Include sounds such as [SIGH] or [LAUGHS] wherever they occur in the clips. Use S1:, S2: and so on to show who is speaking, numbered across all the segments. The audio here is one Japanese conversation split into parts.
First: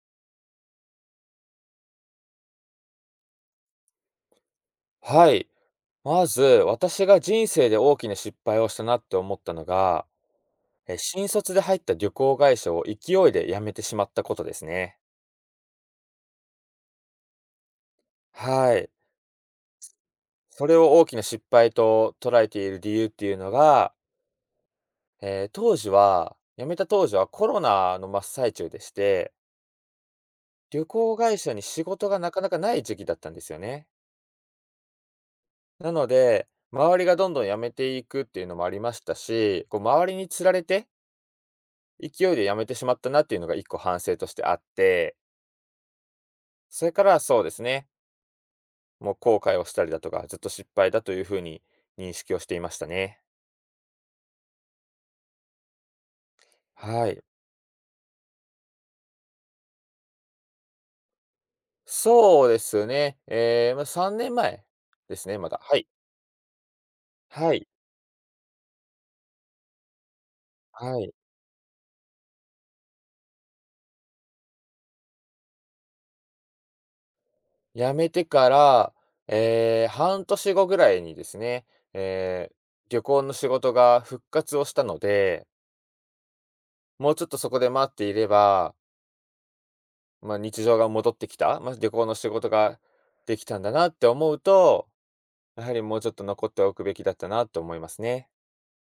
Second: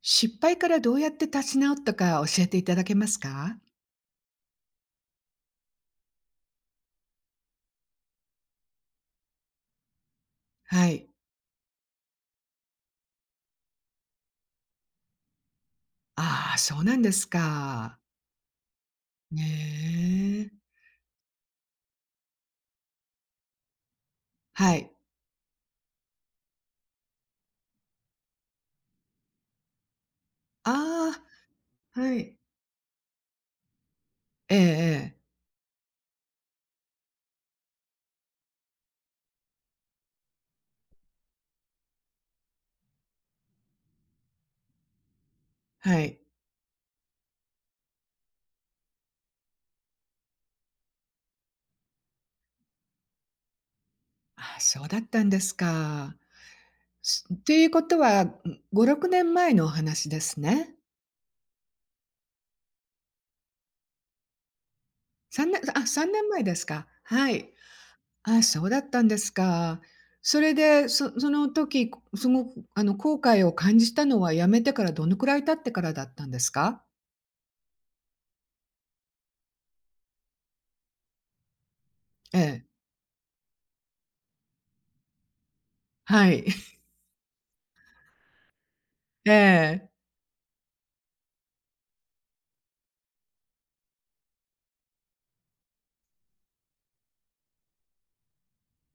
S1: 失敗からどうやって立ち直ったか教えていただけますか？
S2: はい。まず、私が人生で大きな失敗をしたなって思ったのが、
S1: はい。
S2: 新卒で入った旅行会社を勢いで辞めてしまったことですね。
S1: ああ、そうなんですか。
S2: はい。
S1: ね
S2: そ
S1: え。
S2: れを大きな失敗と捉えている理由っていうのが、
S1: はい。
S2: 当時は、辞めた当時はコロナの真っ最中でして、旅行
S1: あ
S2: 会社に仕
S1: あ、
S2: 事
S1: は
S2: がな
S1: い。
S2: かなかない時期だったんですよね。
S1: ええええ。
S2: なので、周りがどんどん辞めていくっていうのもありましたし、こう周りにつられて勢いで辞めてしまったなっていうのが一個反省としてあって、
S1: はい。
S2: それからそうですね、もう後悔をしたりだとか、ずっと失敗だというふうに認識をしていましたね。
S1: ああ、そうだったんですか。
S2: はい。
S1: すっていうことは、ん、5、6年前のお話ですね。
S2: そうですね。ま、3年前ですね、ま
S1: 3
S2: だ。は
S1: 年
S2: い。
S1: あ、3年前ですか。はい。
S2: はい。
S1: ああ、そうだったんですか。それで、
S2: はい。
S1: そその時、すごく後悔を感じたのはやめてからどのくらい経ってからだったんですか？
S2: 辞めてから、半年後ぐらいにですね、
S1: え
S2: ええ、
S1: え。
S2: 旅行の仕事が復活をしたので、
S1: はい。[LAUGHS]
S2: もうちょっとそこで待っていれば、
S1: ええ。
S2: まあ、日常が戻ってきた、まあ、旅行の仕事ができたんだなって思うと、やはりもうちょっと残っておくべきだったなと思いますね。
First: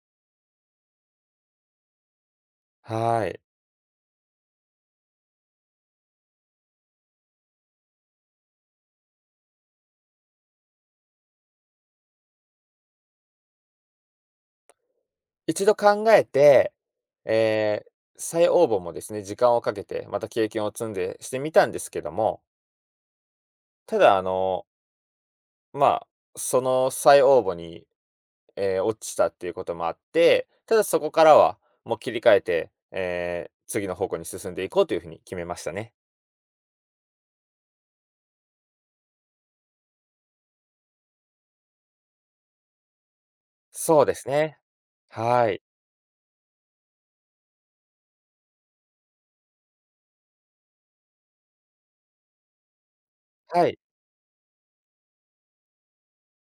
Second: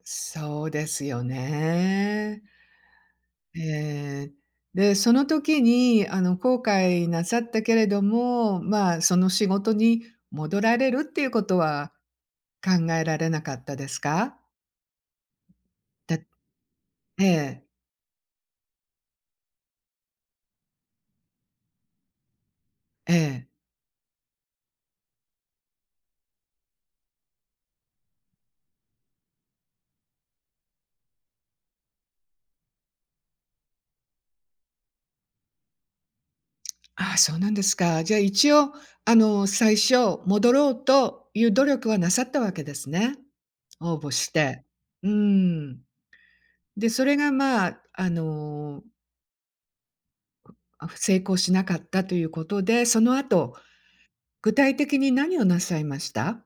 S1: そうですよね。
S2: はい。
S1: ええ。で、その時に、後悔なさったけれども、まあ、その仕事に戻られるっていうことは考えられなかったですか？
S2: 一度考え
S1: だ
S2: て、
S1: ええ、
S2: えー再応募もですね、時間をかけて、また経験を積んでしてみたんですけども、
S1: ええ。
S2: ただ、まあ、その再応募に、落ちたっていうこともあって、ただそこからはもう切り替えて、次の方向に進んでいこうというふうに決めましたね。
S1: ああ、そうなんですか。じゃあ、一応、最初戻ろうという努力はなさったわけですね。応
S2: そう
S1: 募
S2: です
S1: し
S2: ね。
S1: て。う
S2: はい。
S1: ん。で、それが、まあ、あのあ、成功しなかったということで、その後、
S2: はい。
S1: 具体的に何をなさいました？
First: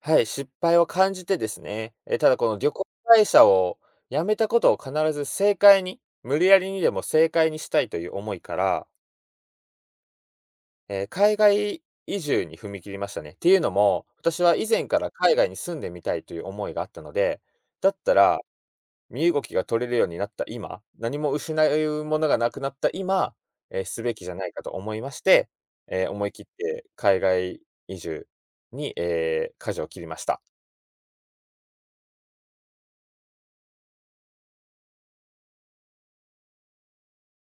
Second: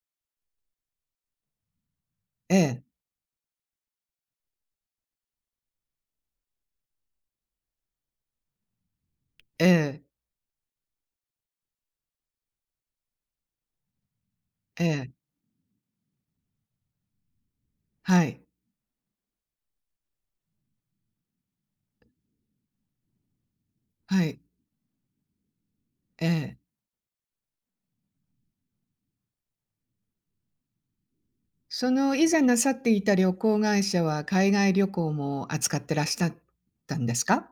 S2: はい、失敗を感じてですね、ただこ
S1: え
S2: の旅行
S1: え、
S2: 会社を辞めたことを必ず正解に、無理やりにでも正解にしたいという思いから、
S1: ええ、
S2: 海外移住に踏み切りましたね。っていうのも、私は以
S1: え
S2: 前から
S1: え、
S2: 海外に住んでみたいという思いがあったので、だった
S1: は
S2: ら、
S1: い、
S2: 身動きが取れるようになった今、何も失うものがなくなった今、すべき
S1: は
S2: じゃ
S1: い、
S2: ないかと思いまして、思
S1: え
S2: い切っ
S1: え。
S2: て海外移住に、舵を切りました。
S1: その以前なさっていた旅行会社は、海外旅行も扱ってらっしゃったんですか？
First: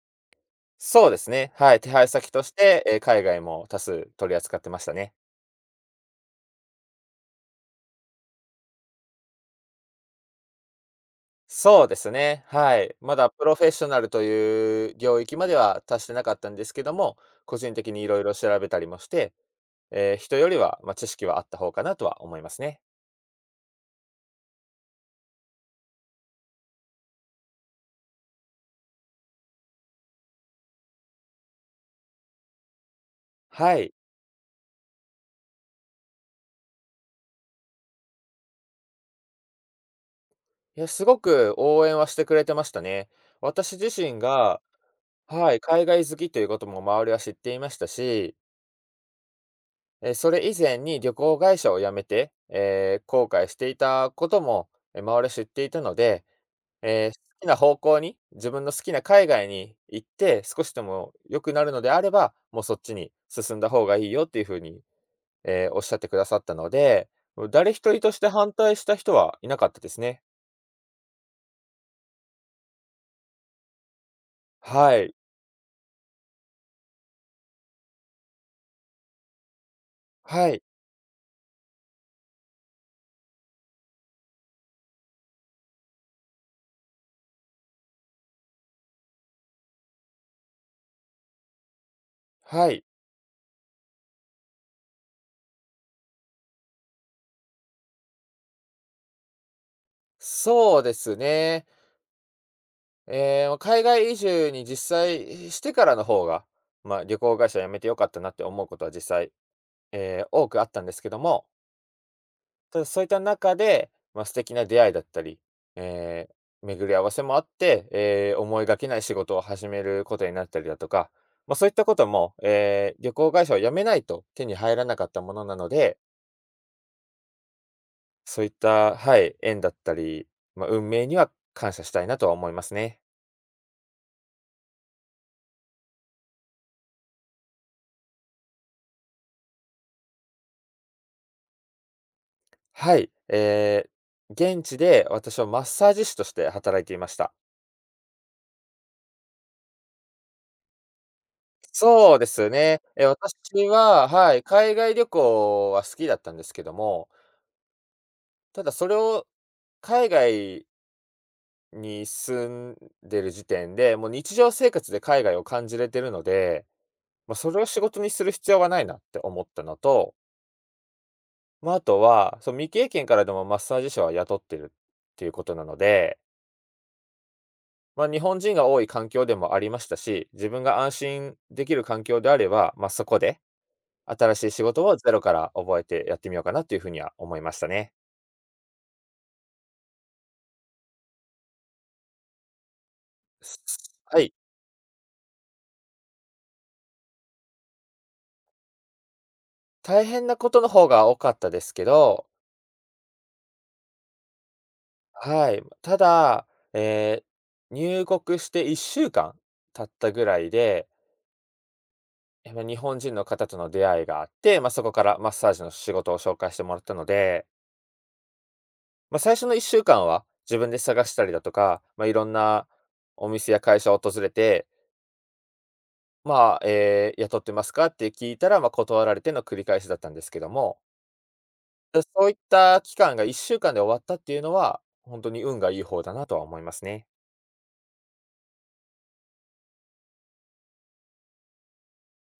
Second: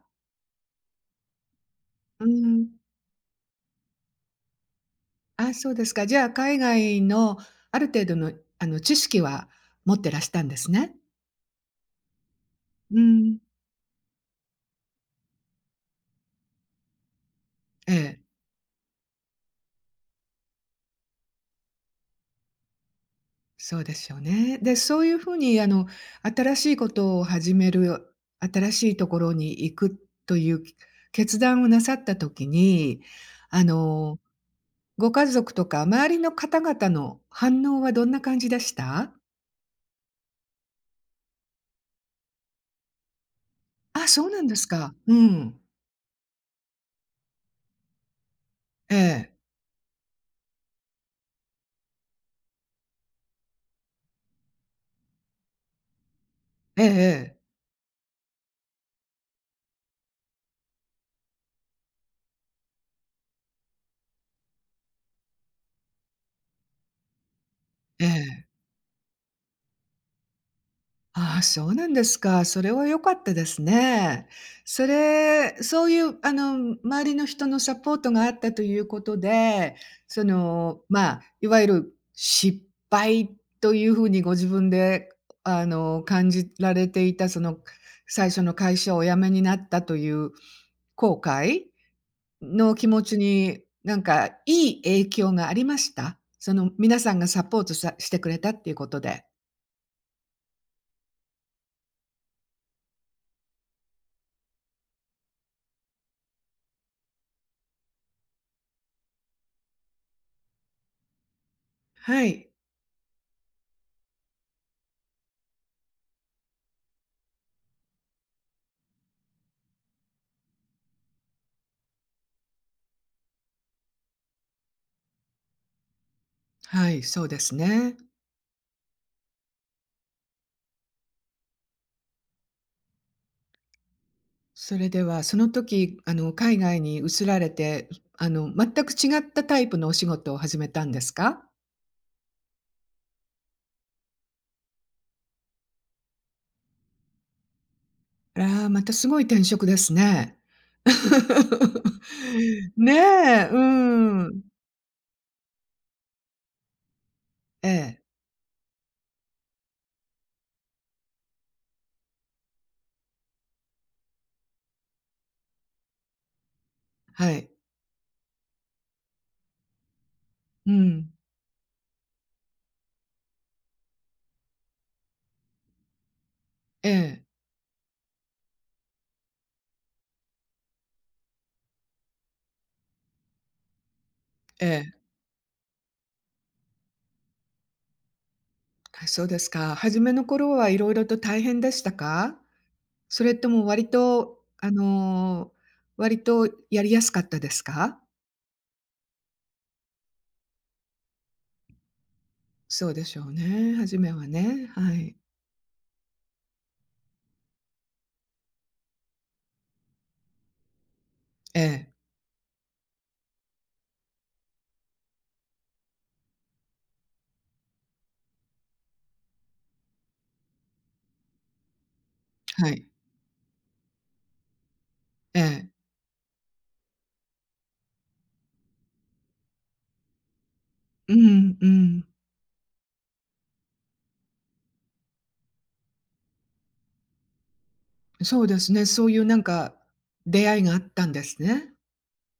S2: そうですね。はい、手配
S1: う
S2: 先とし
S1: ん。
S2: て、海外も多数取り扱ってましたね。
S1: あ、そうですか。じゃあ、海外のある程度の、知識は持ってらしたんですね。
S2: そうですね、はい。
S1: う
S2: まだ
S1: ん、
S2: プロフェッショナルという領域までは達してなかったんですけども、個人的
S1: え
S2: にいろ
S1: え。
S2: いろ調べたりもして、人よりは、まあ、知識はあった方かなとは思いますね。
S1: そうですよね。で、そういうふうに新しいことを始める、新しいところに行くという決断をなさったときに、あ
S2: はい。
S1: の、ご家族とか周りの方々の反応はどんな感じでした？
S2: いや、すごく応援はしてくれてましたね。私自
S1: あ、
S2: 身
S1: そうなんで
S2: が、
S1: すか。う
S2: はい、
S1: ん。
S2: 海外好きということも周りは知っていましたし、
S1: ええ。
S2: それ以前に旅行会社を辞めて、後悔していたことも、周りは知っていたので、
S1: ええええ。
S2: 好きな方向に、自分の好きな海外に行って、少しでも良くなるのであれば、もうそっちに進んだ方がいいよっていうふうに、おっしゃってくださったので、誰一人
S1: え
S2: として
S1: え。
S2: 反対した人はいなかったですね。
S1: ああ、そうなんですか。それは良かったですね。そ
S2: はい。
S1: れ、そういう、周りの人のサポートがあったということで、そ
S2: はい。
S1: の、まあ、いわゆる失敗というふうにご自分で、感じられていた、その、最初の会社をお辞めになったという後悔
S2: は
S1: の
S2: い。
S1: 気持ちに、なんか、いい影響がありましたその、皆さんがサポートさしてくれたっていうことで。
S2: そうですね。海外移住に実際してからの方が、まあ、旅行会社辞めてよかったなって思うことは実際、ええ、多くあったんですけども、
S1: はい。
S2: ただそういった中で、まあ、素敵な出会いだったり、え巡り合わせもあって、思いがけない仕事を始めることになったりだとか、まあ、そういったことも、旅行会社を辞めないと手に入らなかったものなので、
S1: はい、そうですね。
S2: そういった、はい、縁だったり、まあ、運命には感謝したいなとは思いますね。
S1: それでは、その時、海外に移られて、全く違ったタイプのお仕事を始めたんですか？
S2: はい、ええ、現地で私はマッサージ師として働いていました。
S1: あら、またすごい転職ですね。
S2: そうです
S1: [LAUGHS]
S2: ね。
S1: ね
S2: 私
S1: え、う
S2: は、はい、
S1: ん。
S2: 海外旅行は好きだったんですけども、
S1: ええ、
S2: ただそれを海外に住んでる時点で、もう日常生活で海外を感じれてるので、
S1: は
S2: まあ、
S1: い。
S2: それを仕事にする必要はないなって思ったのと、
S1: うん。
S2: まあ、あとは、その未経験からでもマッサージ師は雇ってるっていうことなので、
S1: ええ、
S2: まあ、日本人が多い環境でもありましたし、自分が安心できる環境であれば、まあ、そこで新しい仕
S1: え
S2: 事
S1: え。
S2: をゼロから覚えてやってみようかなっていうふうには思いましたね。
S1: あ、そうですか。初めの頃はいろいろと大変でしたか？それと
S2: す
S1: も割
S2: はい。
S1: と、割とやりやすかったですか？
S2: 大変なことの方が多かったですけど、
S1: そうでしょうね、初めはね、はい。
S2: はい。ただ、え入国して1週間経ったぐらいで、
S1: ええ、
S2: ま、日本人の方との出会いがあって、まあ、そこからマッサージの仕事を紹介してもらったので、まあ、最初の1週間は自分で探したりだとか、まあ、いろんな
S1: はい。
S2: お店や会社を訪れて、
S1: ええ。
S2: まあ、雇ってますか？」って聞いたら、まあ、断られての繰り返しだったんですけども、
S1: うんう
S2: だ
S1: ん。
S2: そういった期間が1週間で終わったっていうのは、ほんとに運がいい方だなとは思いますね。
S1: そうですね。そういうなんか、出会いがあったんですね。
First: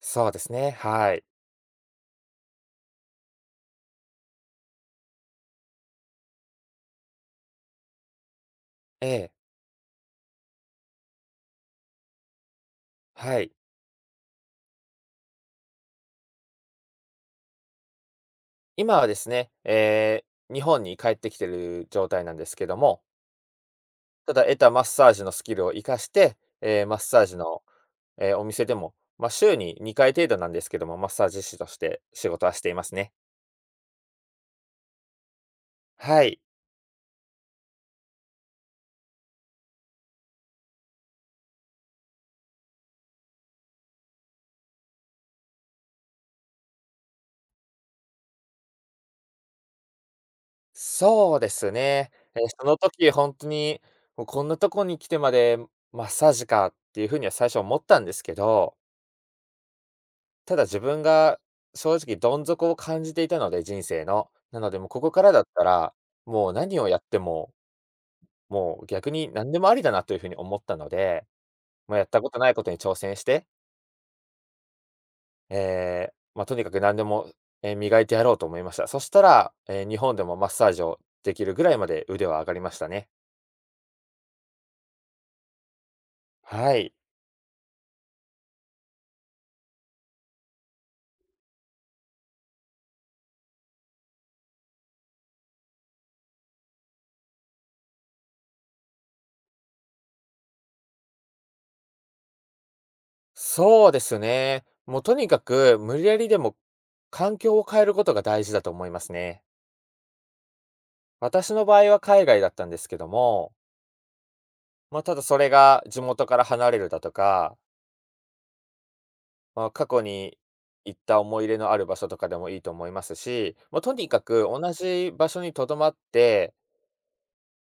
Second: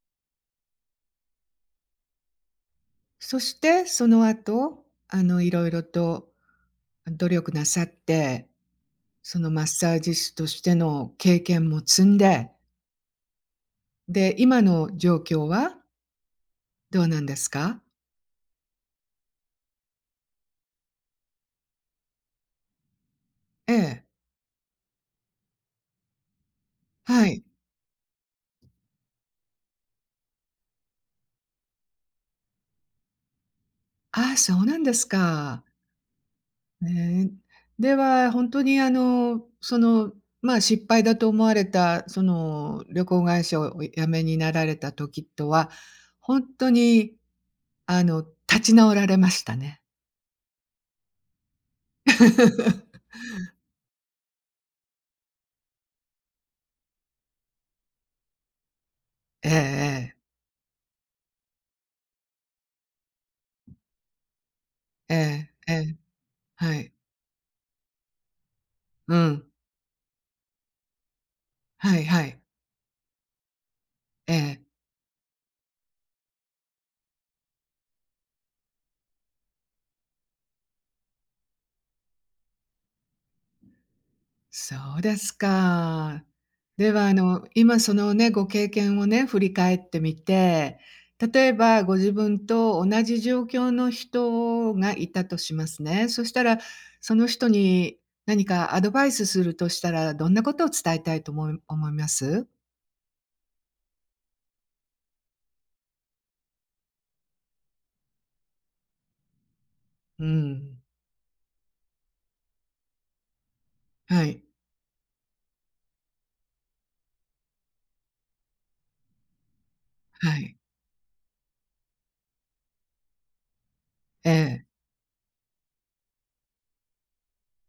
S2: そうですね、はい。
S1: そしてその後、いろいろと努力なさって、
S2: ええ、
S1: そのマッサージ師としての経験も積んで、
S2: はい。
S1: で、今の状況はどうなんですか？
S2: 今はですね、ええ、日本に帰ってきてる状態なんですけども、
S1: ええ。
S2: ただ得たマッサージのスキルを活かして、ええ、マッサー
S1: は
S2: ジ
S1: い。
S2: の、ええ、お店でも、ま、週に2回程度なんですけども、マッサージ師として仕事はしていますね。
S1: ああ、そうなんですか。
S2: はい。
S1: ねえ。では、本当にその、ま、失敗だと思われた、その、旅行会社をお辞めになられた時とは、本当にあの、立ち直られましたね。
S2: そうですね。その時
S1: [LAUGHS]
S2: 本当に、もうこんなとこに来てまでマッサージかっていうふうには最初思ったんですけど、
S1: ええええ。
S2: ただ自分が正直どん底を感じていたので、人生の。なのでもうここ
S1: え
S2: からだっ
S1: え
S2: た
S1: え
S2: ら、
S1: え。
S2: もう
S1: は
S2: 何を
S1: い。
S2: やっても、もう逆
S1: う
S2: に
S1: ん。
S2: 何でもありだなというふうに思ったので、ま
S1: は
S2: あ、や
S1: い
S2: った
S1: は
S2: こ
S1: い。
S2: とないことに挑戦して、
S1: ええ。
S2: えとにかく何でも、磨いてやろうと思いました。そしたら、日本でもマッサージをできるぐらいまで腕は上がりましたね。
S1: そうですか。
S2: は
S1: で
S2: い。
S1: は、今そのね、ご経験をね、振り返ってみて、例えばご自分と同じ状況の人がいたとしますね。そしたら、その人に何かアドバイスするとしたら、どんなことを伝えたいと思います？
S2: そうですね。もうとにかく無理やりでも環境を変えることが大事だと思いますね。
S1: うん。
S2: 私の場合は海外だったんですけども、
S1: はい。
S2: まあ、ただそれが地元から離れるだとか、まあ、過去
S1: は
S2: に
S1: い。
S2: 行った思い入れのある場所とかでもいいと思いますし、まあ、とにか
S1: え
S2: く
S1: え、
S2: 同じ場所にとどまって、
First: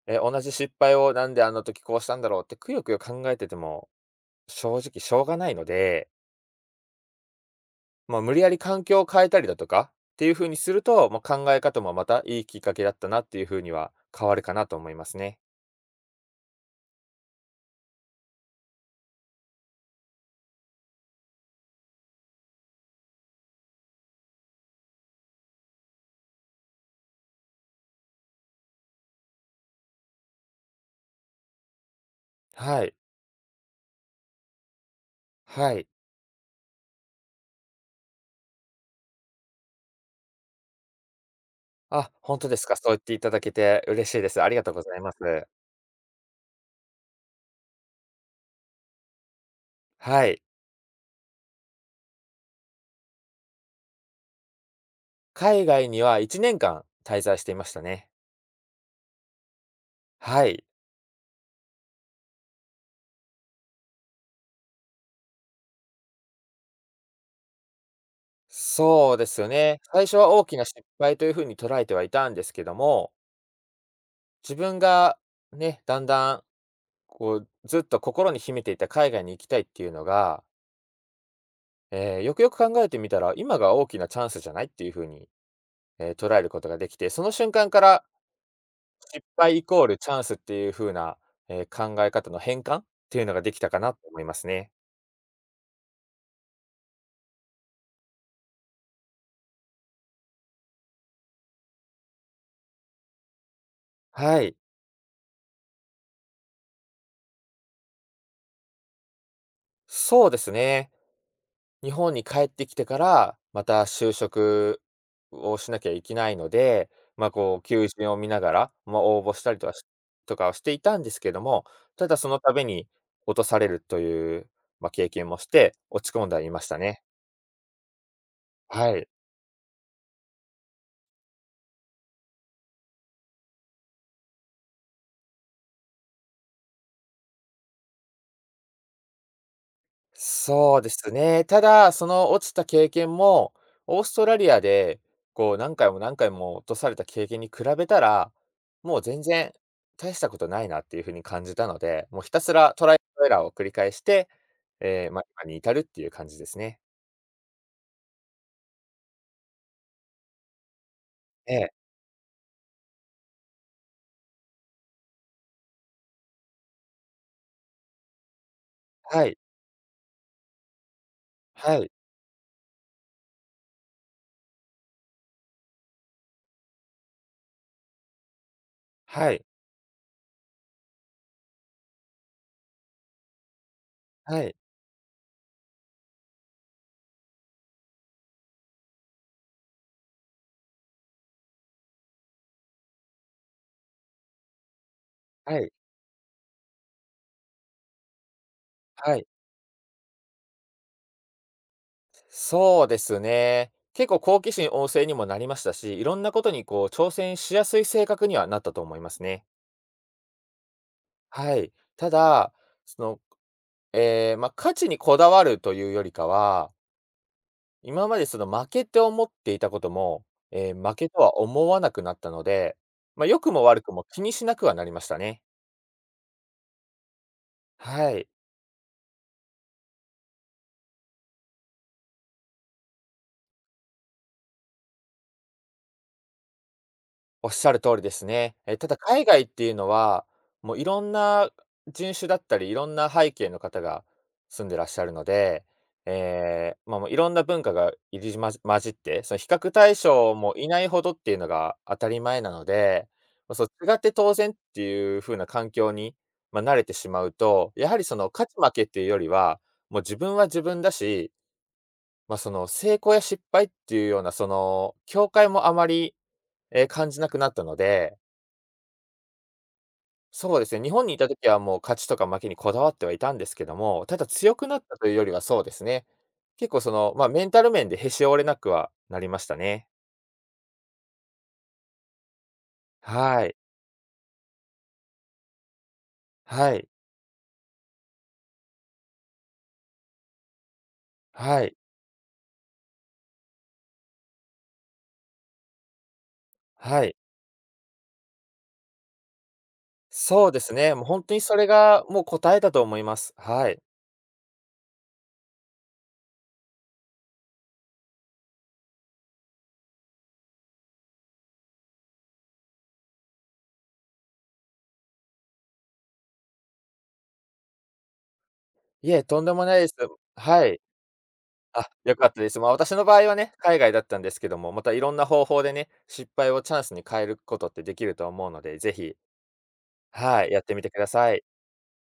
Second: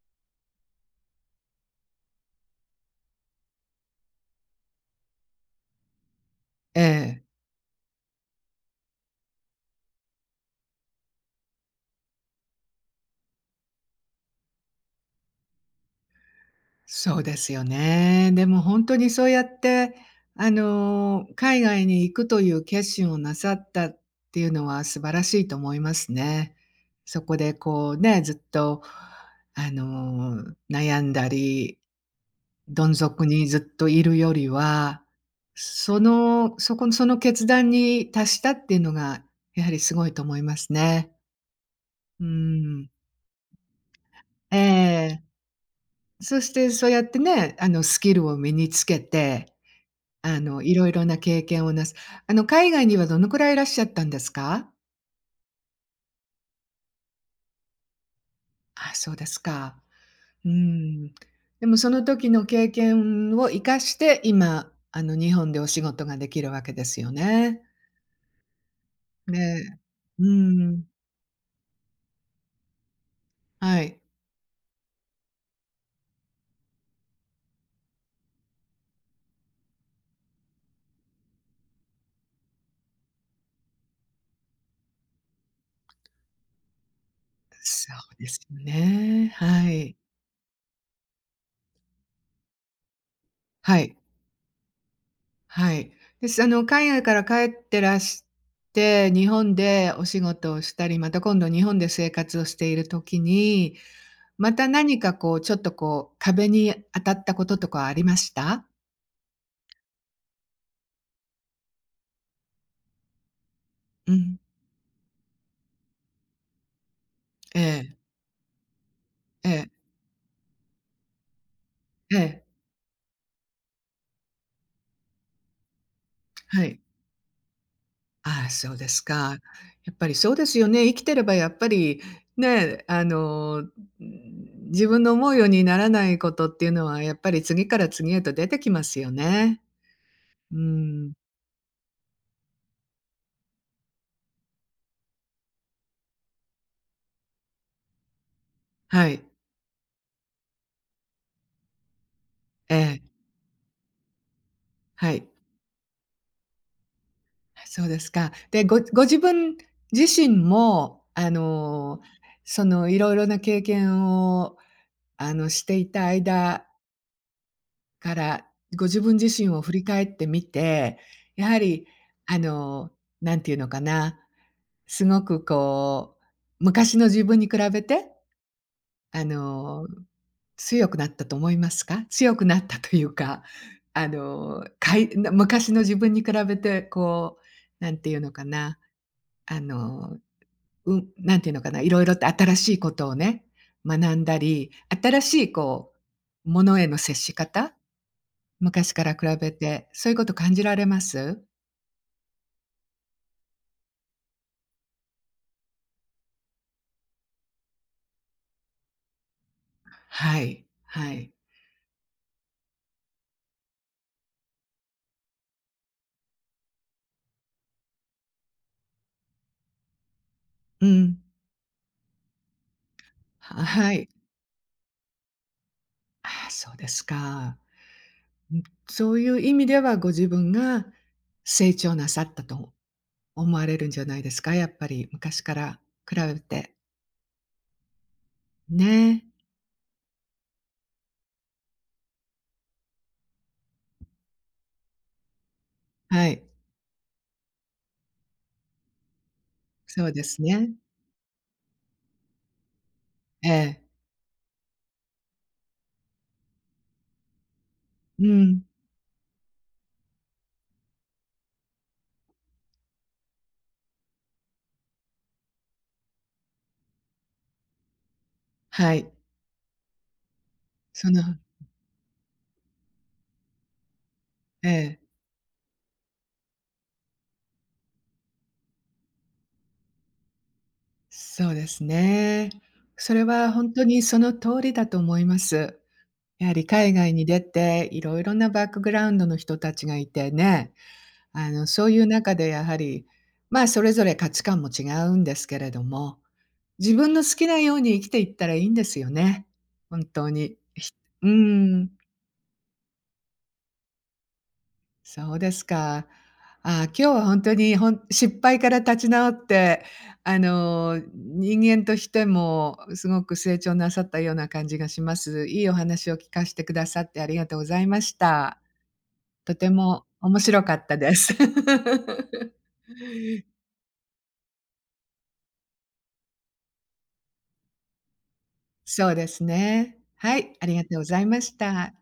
S2: 同じ失敗をなんであの時こうしたんだろうってくよくよ考えてても正直しょうがないので、
S1: ええ。
S2: まあ、無理やり環境を変えたりだとかっていう風にすると、まあ、考え方もまたいいきっかけだったなっていう風には変わるかなと思いますね。
S1: そうですよね。でも本当にそうやって、海外に行くという決心をなさったっていうのは素晴らしいと思いますね。そこでこうね、ずっと、あの、悩んだり、
S2: は
S1: ど
S2: い。
S1: ん底にずっといるよりは、
S2: はい。
S1: そのそこのその決断に達したっていうのが、やはりすごいと思いますね。
S2: あ、
S1: う
S2: 本当ですか。そ
S1: ん。
S2: う言っていただけて嬉しいです。あり
S1: え
S2: がとうございま
S1: え。
S2: す。
S1: そしてそうやってね、スキルを身につけて
S2: はい。
S1: いろいろな経験をなす海外にはどのくらいいらっしゃったんですか？
S2: 海外には1年間滞在していましたね。
S1: あ、そうですか。
S2: は
S1: うー
S2: い。
S1: ん。でもその時の経験を生かして、今、日本でお仕事ができるわけですよね。
S2: そうで
S1: ね
S2: すよ
S1: え。
S2: ね。最初
S1: うー
S2: は大きな失
S1: ん。
S2: 敗という風に捉えてはいたんですけども、
S1: はい。
S2: 自分がね、だんだんこうずっと心に秘めていた海外に行きたいっていうのが、よくよく考えてみたら、今が大きなチャンスじゃないっていうふうに、捉えることができて、その瞬間か
S1: そ
S2: ら
S1: うですよ
S2: 失
S1: ね。
S2: 敗イ
S1: は
S2: コール
S1: い。
S2: チャンスっていうふうな、考え方の変換っていうのができたか
S1: は
S2: な
S1: い。
S2: と思いますね。
S1: はい。です。海外から帰ってらして、日本でお仕事をしたり、また今度日本で生活をしている時に、
S2: は
S1: ま
S2: い。
S1: た何かこう、ちょっとこう、壁に当たったこととかありました？
S2: そうですね。日本に帰ってきてから、また就
S1: うん。
S2: 職をしなきゃいけないので、まあこ
S1: え
S2: う、求
S1: え、
S2: 人を見ながら、まあ応募し
S1: え
S2: たりと
S1: え、
S2: かしをしていたんですけども、ただ
S1: え
S2: その
S1: え、
S2: 度に落とされるという、まあ、経験もして、落ち込んだいま
S1: は
S2: した
S1: い。
S2: ね。
S1: ああ、そうで
S2: は
S1: す
S2: い。
S1: か。やっぱりそうですよね。生きてればやっぱり、ね、ん、自分の思うようにならないことっていうのは、やっぱり次から次へと出てきますよね。う
S2: そうです
S1: ん。
S2: ね。ただ、その落ちた経験も、オーストラリアで、こう何回も何回も落とされた経験に比べたら、もう
S1: は
S2: 全
S1: い。
S2: 然大したことないなっていう風に感じたので、もうひたすら
S1: え
S2: トライアン
S1: え。
S2: ドエラーを繰り返して、ええ、
S1: は
S2: まあ、
S1: い。
S2: 今に至るっていう感じですね。
S1: そうですか。で、ごご自分自身も、
S2: ええ、
S1: その、いろいろな経験を、していた間から、ご自分
S2: はい、
S1: 自身を振り返ってみて、やは
S2: は
S1: り、
S2: い、
S1: あの、なんていうのかな、すごくこう、昔の自分に比べて、あ
S2: はい、
S1: の、強くなったと思いますか？強くなったというか、
S2: はい、
S1: かい昔の自分に比べて、こう、なんていうのかなあの、うん、なんていうのかな、いろいろと新しいことをね、学んだり、新しい
S2: はい、
S1: こう、ものへの接し方、昔から
S2: は
S1: 比
S2: い。
S1: べて、そういうこと感じられます？
S2: そうですね。結構好奇心旺盛にもなりましたし、いろんなことにこう挑戦しやすい性格にはなったと思いますね。
S1: はい、はい。
S2: はい。ただ、その、まあ、勝ちにこだわるというよりかは、今までその負けって思っていたことも、ええ、
S1: う
S2: 負けと
S1: ん。
S2: は思わなくなったので、まあ、良くも
S1: は
S2: 悪く
S1: は
S2: も
S1: い。
S2: 気にしなくはなりましたね。
S1: ああ、そうですか。
S2: はい。
S1: うん、そういう意味ではご自分が成長なさったと思われるんじゃないですか？やっぱり昔から比べて。
S2: おっしゃる通りですね。ただ
S1: ね。
S2: 海外っていうのは、もういろんな人種だったり、いろんな背景の方が住んでらっしゃるので、
S1: はい。
S2: ええ、まあ、もういろんな文化が入り混じ混じって、その比較対
S1: そうで
S2: 象
S1: す
S2: もい
S1: ね。
S2: ないほどっていうのが当たり前なので、
S1: え
S2: ま、そう
S1: え。
S2: 違って当然っていう風な環境に、まあ、慣れてしまうと、やはりそ
S1: う
S2: の勝ち
S1: ん。
S2: 負けっていうよりは、もう自分は自分だし、まあ、その成功や失敗っていうようなその境界もあまり、感じなくなったので、
S1: はい。
S2: そうですね、日本
S1: そ
S2: にい
S1: の
S2: た時はもう勝ちとか負けにこだわってはいたんですけども、ただ強く
S1: え
S2: なった
S1: え、
S2: というよりはそうですね、結構その、ま、メンタル面でへし折れなくはなりましたね。
S1: そうですね。それ
S2: は
S1: は
S2: い。
S1: 本当にその通りだと思います。やはり
S2: はい。
S1: 海外に出て、いろいろなバックグラウンドの人たちがいてね、
S2: はい。
S1: そういう中でやはり、ま、あそれぞれ価値観も違うんですけれども、自
S2: は
S1: 分
S2: い。
S1: の好きなように生きていったらいいんですよね、本当
S2: そう
S1: に。
S2: です
S1: ひ
S2: ね、もう本
S1: う
S2: 当にそれ
S1: ーん。
S2: がもう答えだと思います。はい。
S1: そうですか。あー今日は本当に、ほん失敗から立ち直って、人間としてもすごく成長なさったような感じがします。いいお話を聞かせてくださってありがとうございました。
S2: いえ、とんで
S1: と
S2: も
S1: て
S2: ないです。
S1: も面白
S2: は
S1: か
S2: い。
S1: ったです。[LAUGHS]
S2: あ、良かったです。ま、私の場合はね、海外だったんですけども、またいろんな方法でね、失敗をチャンスに変えることってできると思うので、ぜ
S1: そう
S2: ひ
S1: ですね。は
S2: はい、
S1: い、
S2: やっ
S1: あ
S2: て
S1: り
S2: み
S1: がと
S2: て
S1: う
S2: く
S1: ご
S2: だ
S1: ざい
S2: さ
S1: ま
S2: い。
S1: した。